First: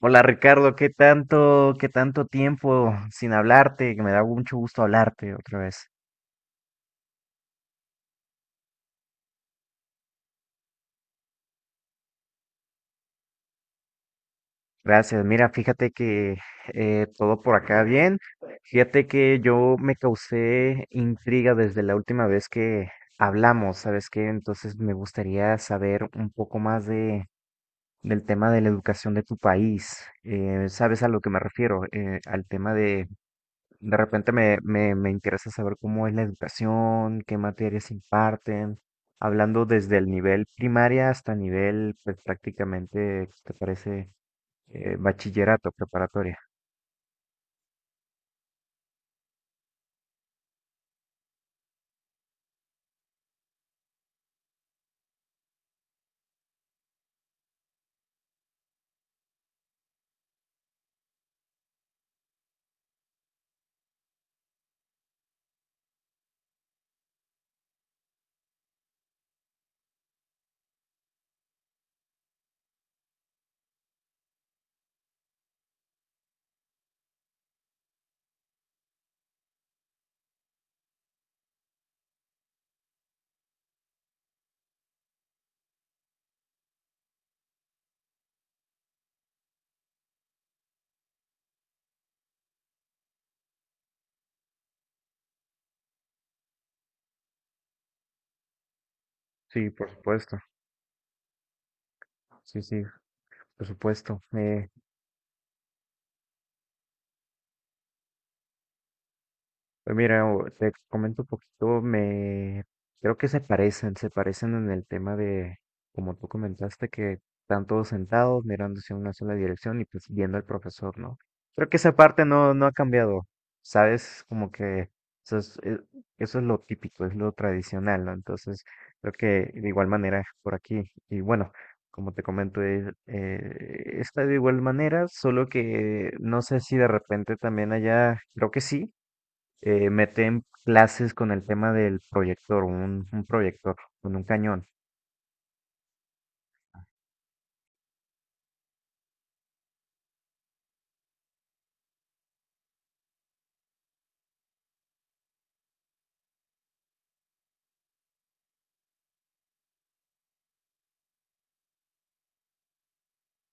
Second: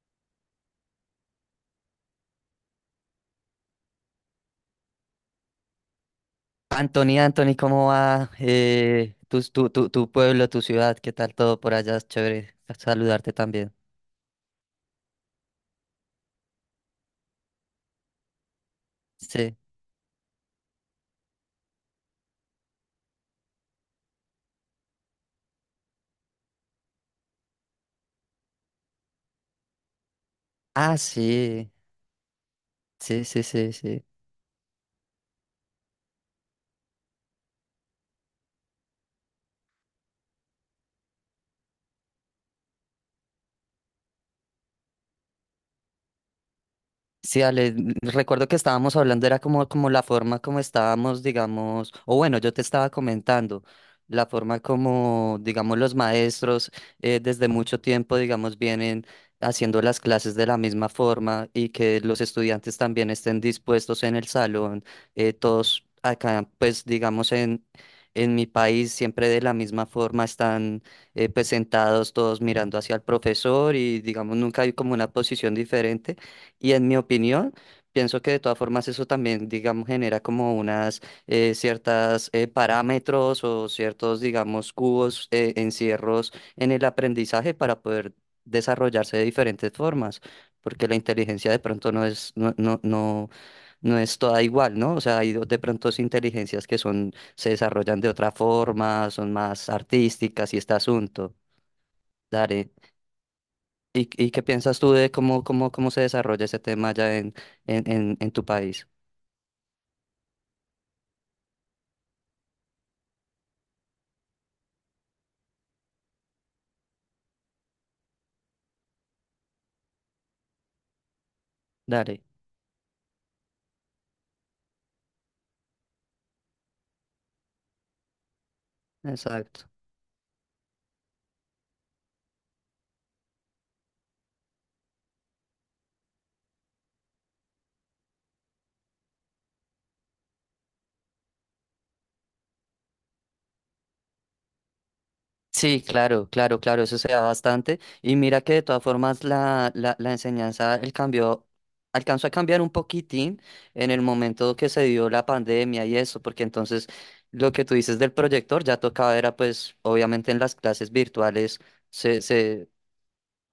Hola Ricardo, qué tanto tiempo sin hablarte? Que me da mucho gusto hablarte otra vez. Anthony, Anthony, ¿cómo va tu pueblo, tu ciudad? ¿Qué tal todo por allá? Es chévere saludarte también. Gracias. Mira, fíjate que todo por acá bien. Fíjate que Sí. yo me causé intriga desde la última vez que hablamos, ¿sabes qué? Entonces me gustaría saber un poco más del tema de la educación de tu país. Ah, ¿Sabes a lo que me sí, refiero? Al tema de. sí, sí, sí, De sí. repente me interesa saber cómo es la educación, qué materias imparten, hablando desde el nivel primaria hasta nivel, pues prácticamente, ¿qué te parece? Bachillerato, preparatoria. Sí, Ale, recuerdo que estábamos hablando, era como, como la forma como estábamos, digamos, o bueno, yo te estaba comentando, la forma como, digamos, los maestros desde mucho tiempo, digamos, vienen haciendo las clases de la misma forma y que los estudiantes también estén dispuestos en el salón, todos acá, pues, digamos, en mi país, siempre de la misma forma están pues sentados todos mirando hacia el profesor y, digamos, nunca hay como una posición diferente. Y en mi opinión, pienso que de todas formas eso también, digamos, genera como unas ciertas parámetros o ciertos, digamos, cubos, encierros en el aprendizaje para poder desarrollarse de diferentes formas, porque la inteligencia de pronto no es, no es toda igual, ¿no? O sea, hay de pronto sí inteligencias que son, se desarrollan de otra forma, son más Sí, por supuesto. artísticas y este asunto. Sí, Dale. sí, por supuesto. Y qué piensas tú de cómo, cómo, cómo se desarrolla ese tema ya en, en tu país? Pues mira, te comento un poquito, me creo que se parecen en el tema de, como tú comentaste, que están todos sentados mirándose en una sola dirección y pues viendo al profesor, ¿no? Creo que esa Dale, parte no ha cambiado, ¿sabes? Como que eso es, eh, eso es lo típico, es lo tradicional, ¿no? Entonces, creo que de exacto. igual manera por aquí, y bueno, como te comento, es, está de igual manera, solo que no sé si de repente también allá, creo que sí meten clases con el tema del proyector, un proyector con un cañón. Sí, claro, claro, claro, eso se da bastante. Y mira que de todas formas la enseñanza, el cambio, alcanzó a cambiar un poquitín en el momento que se dio la pandemia y eso, porque entonces lo que tú dices del proyector ya tocaba era pues obviamente en las clases virtuales se se,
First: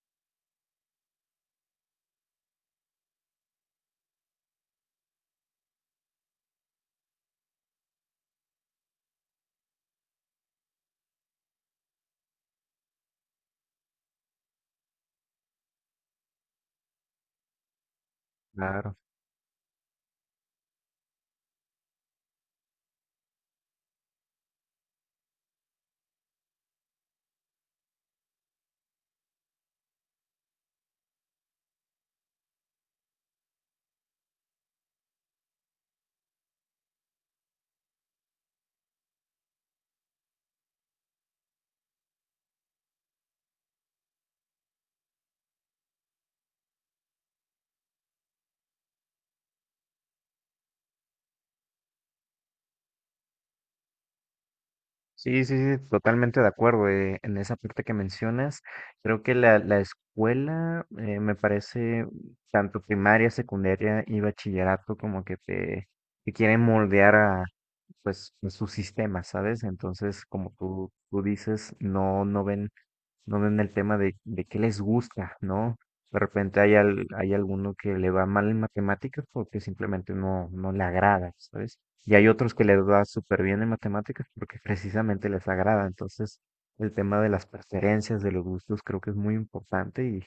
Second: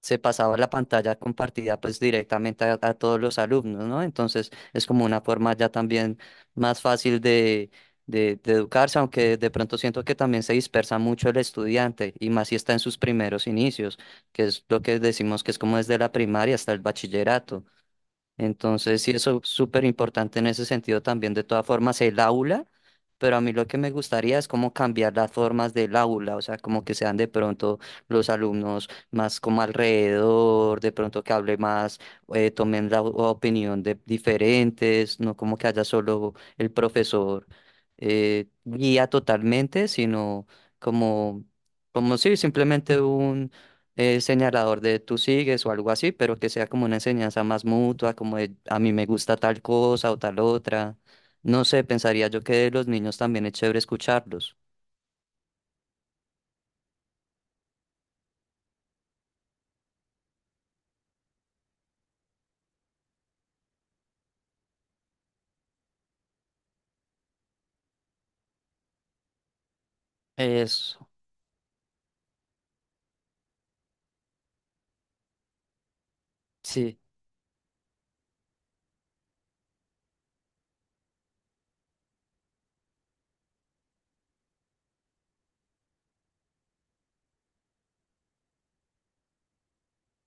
se pasaba la pantalla compartida pues directamente a todos los alumnos, ¿no? Entonces es como una forma ya también más fácil de, de educarse, aunque de pronto siento que también se dispersa mucho el estudiante y más si está en sus primeros inicios, que es lo que decimos que es como desde la primaria hasta el bachillerato. Claro. Entonces, sí, eso es súper importante en ese sentido también. De todas formas, el aula, pero a mí lo que me gustaría es como cambiar las formas del aula, o sea, como que sean de pronto los alumnos más como alrededor, de pronto que hable más, tomen la o- opinión de diferentes, no como que haya solo el profesor guía totalmente, sino como, como sí, simplemente señalador de tú sigues o algo así, pero que sea como una enseñanza más mutua, como de a mí me gusta tal cosa o tal otra. No sé, pensaría yo que de los niños también es chévere escucharlos. Sí, sí, sí, totalmente de acuerdo. En esa parte que mencionas, creo que la escuela, me parece, tanto primaria, secundaria y bachillerato, como que te quieren moldear a, pues, a su sistema, ¿sabes? Entonces, como Eso, tú dices, no ven no ven el tema de qué les gusta, ¿no? De repente hay, sí. Hay alguno que le va mal en matemáticas porque simplemente no le agrada, ¿sabes? Y hay otros que les va súper bien en matemáticas porque precisamente les agrada. Entonces, el tema de las preferencias, de los gustos, creo que es muy importante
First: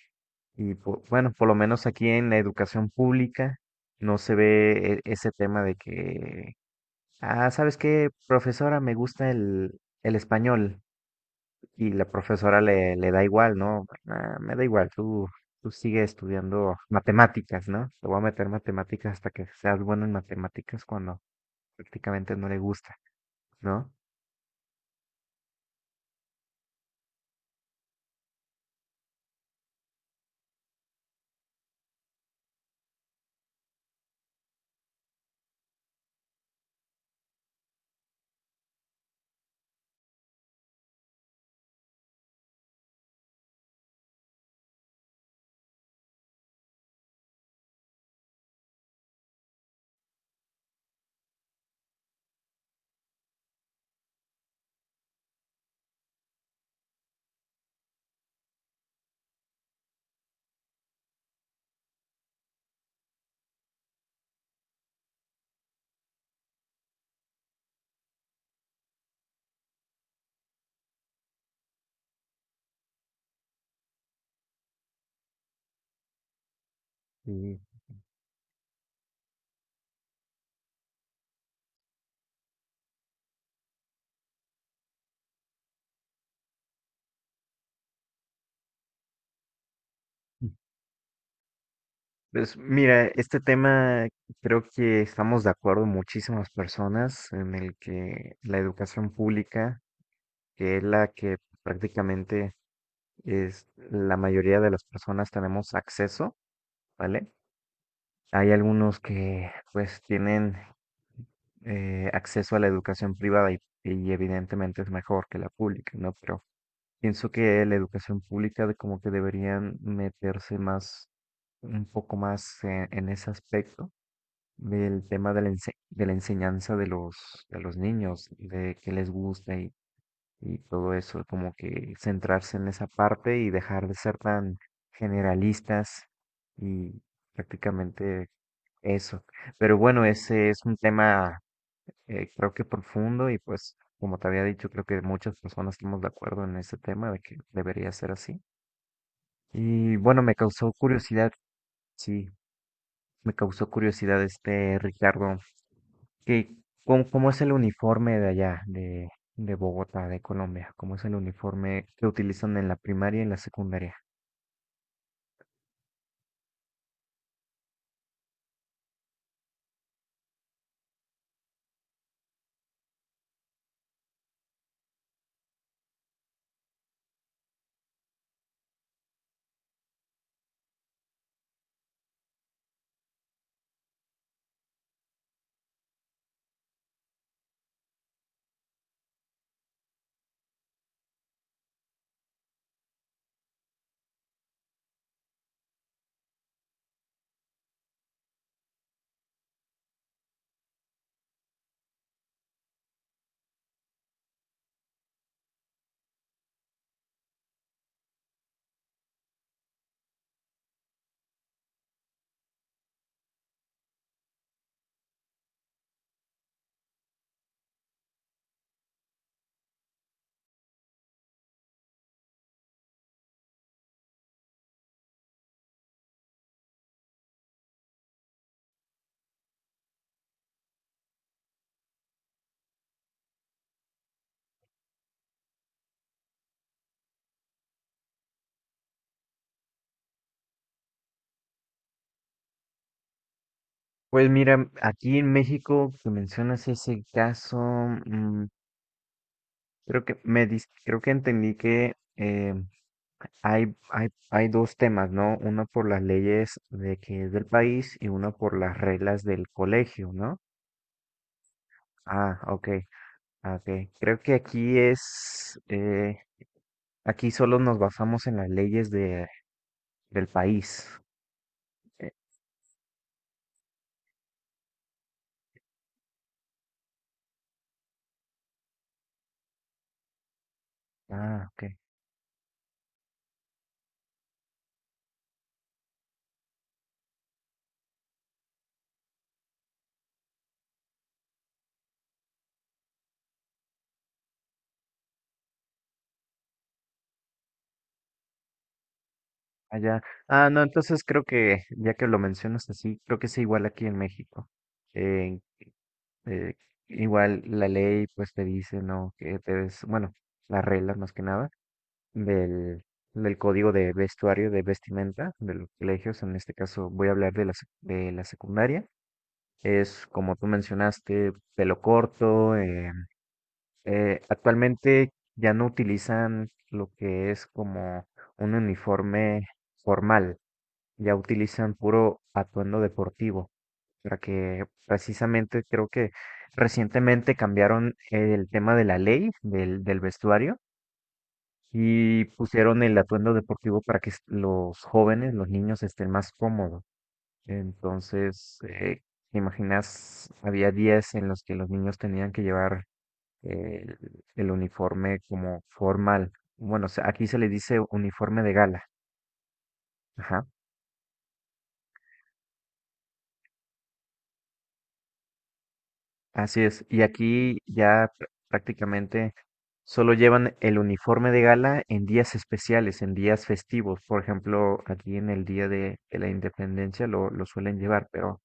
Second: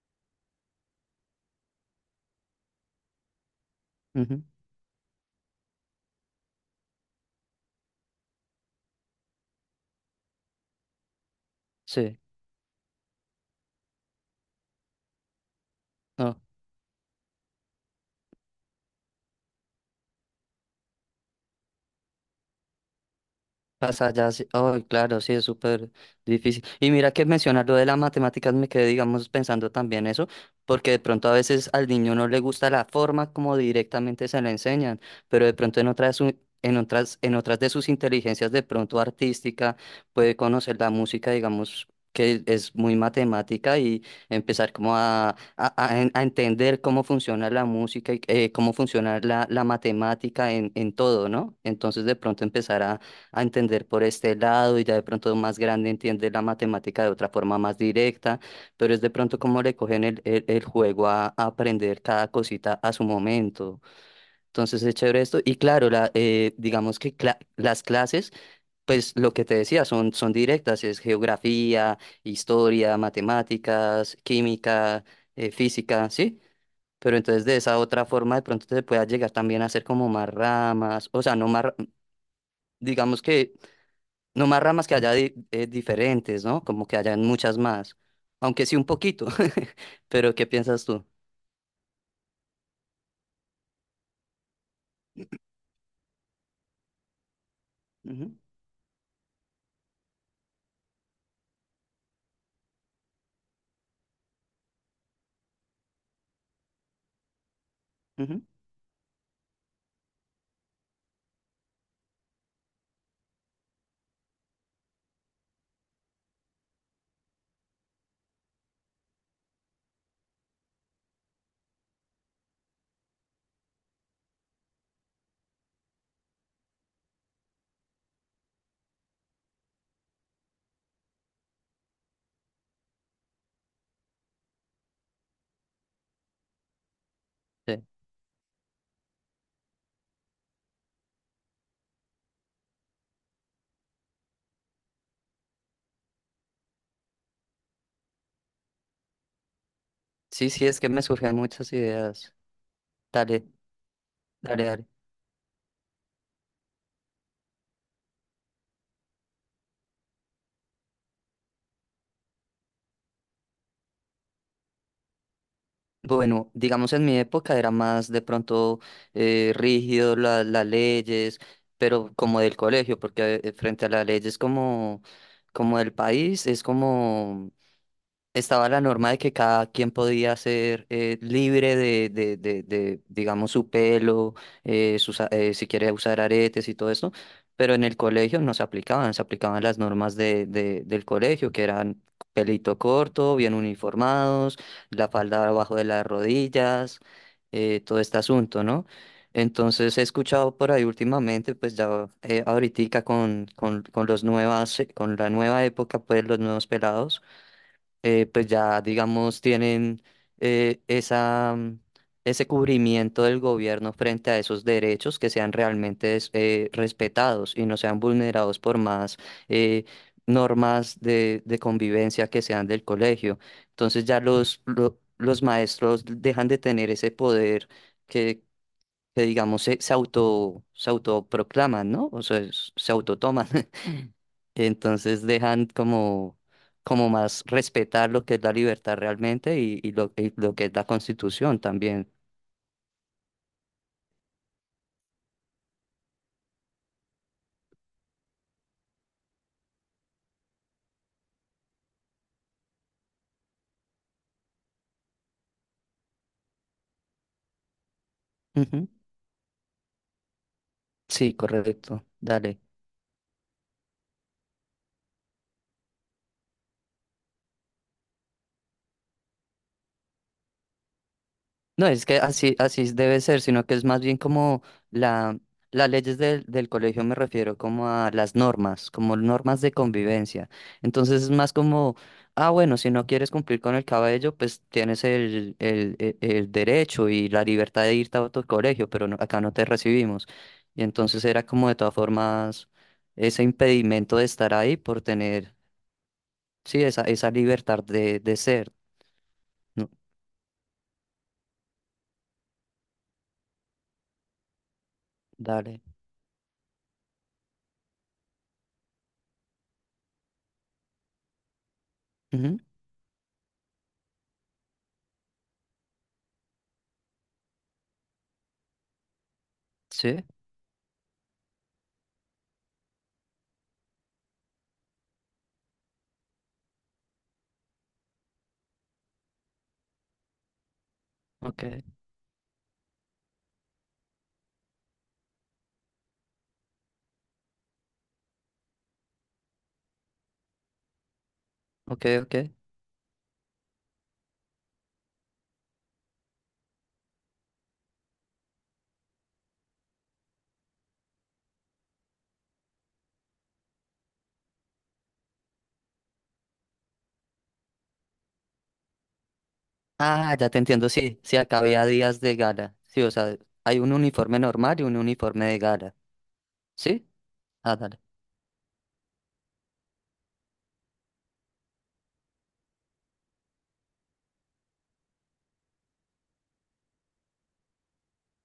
y bueno, por lo menos aquí en la educación pública no se Ujú. ve ese tema de que, ah, ¿sabes qué, profesora? Me gusta el español. Y la Sí, profesora le da igual, ¿no? "Ah, me da igual, tú sigue no. estudiando matemáticas, ¿no? Te voy a meter matemáticas hasta que seas bueno en matemáticas cuando prácticamente no le gusta, ¿no? Pasa ya, sí. Oh, claro, sí, es súper difícil. Y mira que mencionar lo de las matemáticas me quedé, digamos, pensando también eso, porque de pronto a veces al niño no le gusta la forma como directamente se le enseñan, pero de pronto en otras, en otras, en otras de sus inteligencias, de pronto artística, puede conocer la música, digamos, que es muy matemática y empezar como a, a entender cómo funciona la música y cómo funciona la, la matemática en todo, ¿no? Entonces de pronto empezar a entender por este lado y ya de pronto más grande entiende la matemática de otra forma más directa, pero es de pronto como le cogen el, el juego a aprender cada cosita a su momento. Entonces es chévere esto. Y claro, la, digamos que las clases, pues lo que te decía, son, son directas, es geografía, historia, matemáticas, química, física, ¿sí? Pero entonces de Y esa otra forma de pronto te puedas llegar también a hacer como más ramas, o sea, no más, digamos que no más ramas que haya diferentes, ¿no? Como que hayan muchas más. Aunque sí un poquito. Pero ¿qué piensas tú? pues mira, este tema creo que estamos de acuerdo muchísimas personas en el que Ujú, la educación pública, que es la que prácticamente es la mayoría de las personas tenemos acceso, ¿vale? ujú. Hay algunos que pues tienen acceso a la educación privada y evidentemente es mejor que la pública, ¿no? Pero pienso que la educación pública como que deberían meterse más, un poco más en ese aspecto del tema de la, de la enseñanza de los niños, de qué les gusta y todo eso, como que centrarse en esa parte y dejar de ser tan generalistas y Sí. prácticamente eso. Pero bueno, ese es un tema creo que profundo y pues como te había dicho, creo que muchas personas estamos de acuerdo en ese tema de que debería ser así. Y bueno, me Sí, sí, causó es que me curiosidad, surgen muchas sí, ideas. me Dale, causó curiosidad dale, este dale. Ricardo, que cómo, cómo es el uniforme de allá, de Bogotá, de Colombia, cómo es el uniforme que utilizan en la primaria y en la secundaria. Bueno, digamos en mi época era más de pronto rígido las leyes, pero como del colegio, porque frente a las leyes como, como del país es como estaba la norma de que cada quien podía ser libre de, digamos, su pelo, si quiere usar aretes y todo esto, pero en el colegio no se aplicaban, se aplicaban las normas de, del colegio, que eran pelito corto, bien uniformados, la falda abajo de las rodillas, todo este asunto, ¿no? Entonces he escuchado por ahí últimamente, pues ya ahoritica con, con los nuevas, con la nueva época, pues los nuevos pelados pues ya, digamos, tienen esa, ese cubrimiento del gobierno frente a esos derechos que sean realmente respetados y no sean vulnerados por más eh, normas de, convivencia que sean del colegio. Entonces ya los, los maestros dejan de tener ese poder que digamos se, se auto se autoproclaman, ¿no? O sea, se autotoman. Entonces dejan como como más respetar lo que es la libertad realmente y lo que es la Constitución también. Pues mira, aquí en México, que mencionas ese caso, mm, creo que creo que entendí que hay, hay dos temas, ¿no? Uno por las leyes de que es del país y uno por las Ujú. reglas del colegio, ¿no? Sí, correcto. Ah, Dale. ok, ah, ok. Creo que aquí es, aquí solo nos basamos en las leyes de, del país. No, es Eh, que así, así debe ser, sino que es más bien como la, las leyes del, del colegio me refiero como a las normas, como normas de convivencia. Entonces es ah, más ok. como, ah, bueno, si no quieres cumplir con el cabello, pues tienes el, el derecho y la libertad de irte a otro colegio, pero acá no te recibimos. Y entonces era como de todas formas ese impedimento de estar ahí por tener, sí, esa libertad de ser. No, Allá. Ah, no, entonces creo que, ya que lo mencionas así, creo que es igual aquí en México. Eh, dale. eh, igual la ley pues te dice, ¿no? Que te des, bueno, las reglas más que nada Ujú. del, del código de vestuario, de vestimenta de los colegios. En este caso voy a hablar de la, de la secundaria. Es Sí, como tú mencionaste, pelo corto. Actualmente ya no utilizan lo que es como un uniforme formal, ya ok, utilizan puro atuendo deportivo, para que precisamente creo que recientemente cambiaron el tema de la ley del, del vestuario ok, y ok. pusieron el atuendo deportivo para que los jóvenes, los niños estén más cómodos. Entonces, ¿te imaginas, había días en los que los niños tenían que llevar eh, el, el uniforme como formal? Bueno, aquí se le dice uniforme de gala. Ah, Ajá. ya te entiendo, sí, sí, acá había días de gala. Sí, o sea, hay un uniforme normal y un uniforme de gala. Así es. Y ¿Sí? aquí Ah, dale. ya prácticamente solo llevan el uniforme de gala en días especiales, en días festivos. Por ejemplo, aquí en el Día de la Independencia lo suelen llevar, pero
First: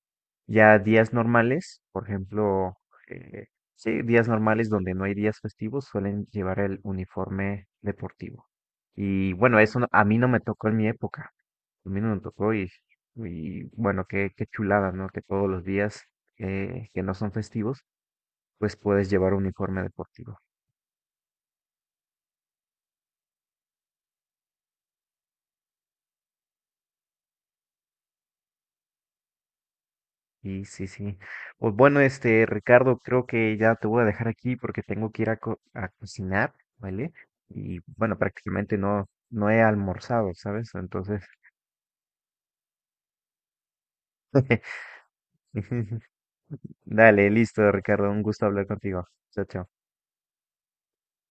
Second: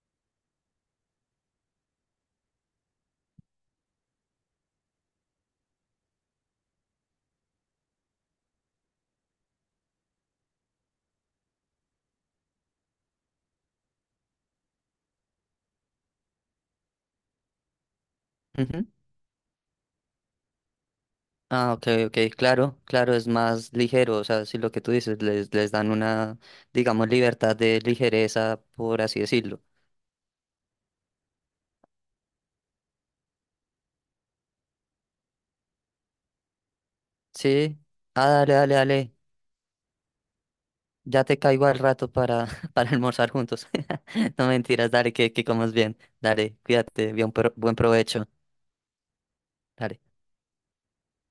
ya días normales, por ejemplo, eh, sí, días normales donde no hay días festivos suelen llevar el uniforme deportivo. Y bueno, eso a mí no me tocó en mi época. A mí no me tocó y bueno, qué, qué chulada, ¿no? Que todos los días que no son festivos pues Ujú. puedes llevar un uniforme deportivo. Ah, ok, ok, claro, claro, es más ligero, o sea, sí, lo que tú dices, les dan una, digamos, libertad de ligereza, por así decirlo. Y sí, sí. Pues bueno, este, Ricardo, creo que ya te voy a dejar aquí porque tengo que ir a, a cocinar, ¿vale? Sí. Y bueno, Ah, dale, dale, prácticamente no, dale. no he almorzado, ¿sabes? Entonces, Ya te caigo al rato para, para almorzar juntos. No mentiras, dale, que comas bien. Dale, cuídate, dale, bien, listo, buen Ricardo, un provecho. gusto hablar contigo. Chao, chao. Dale.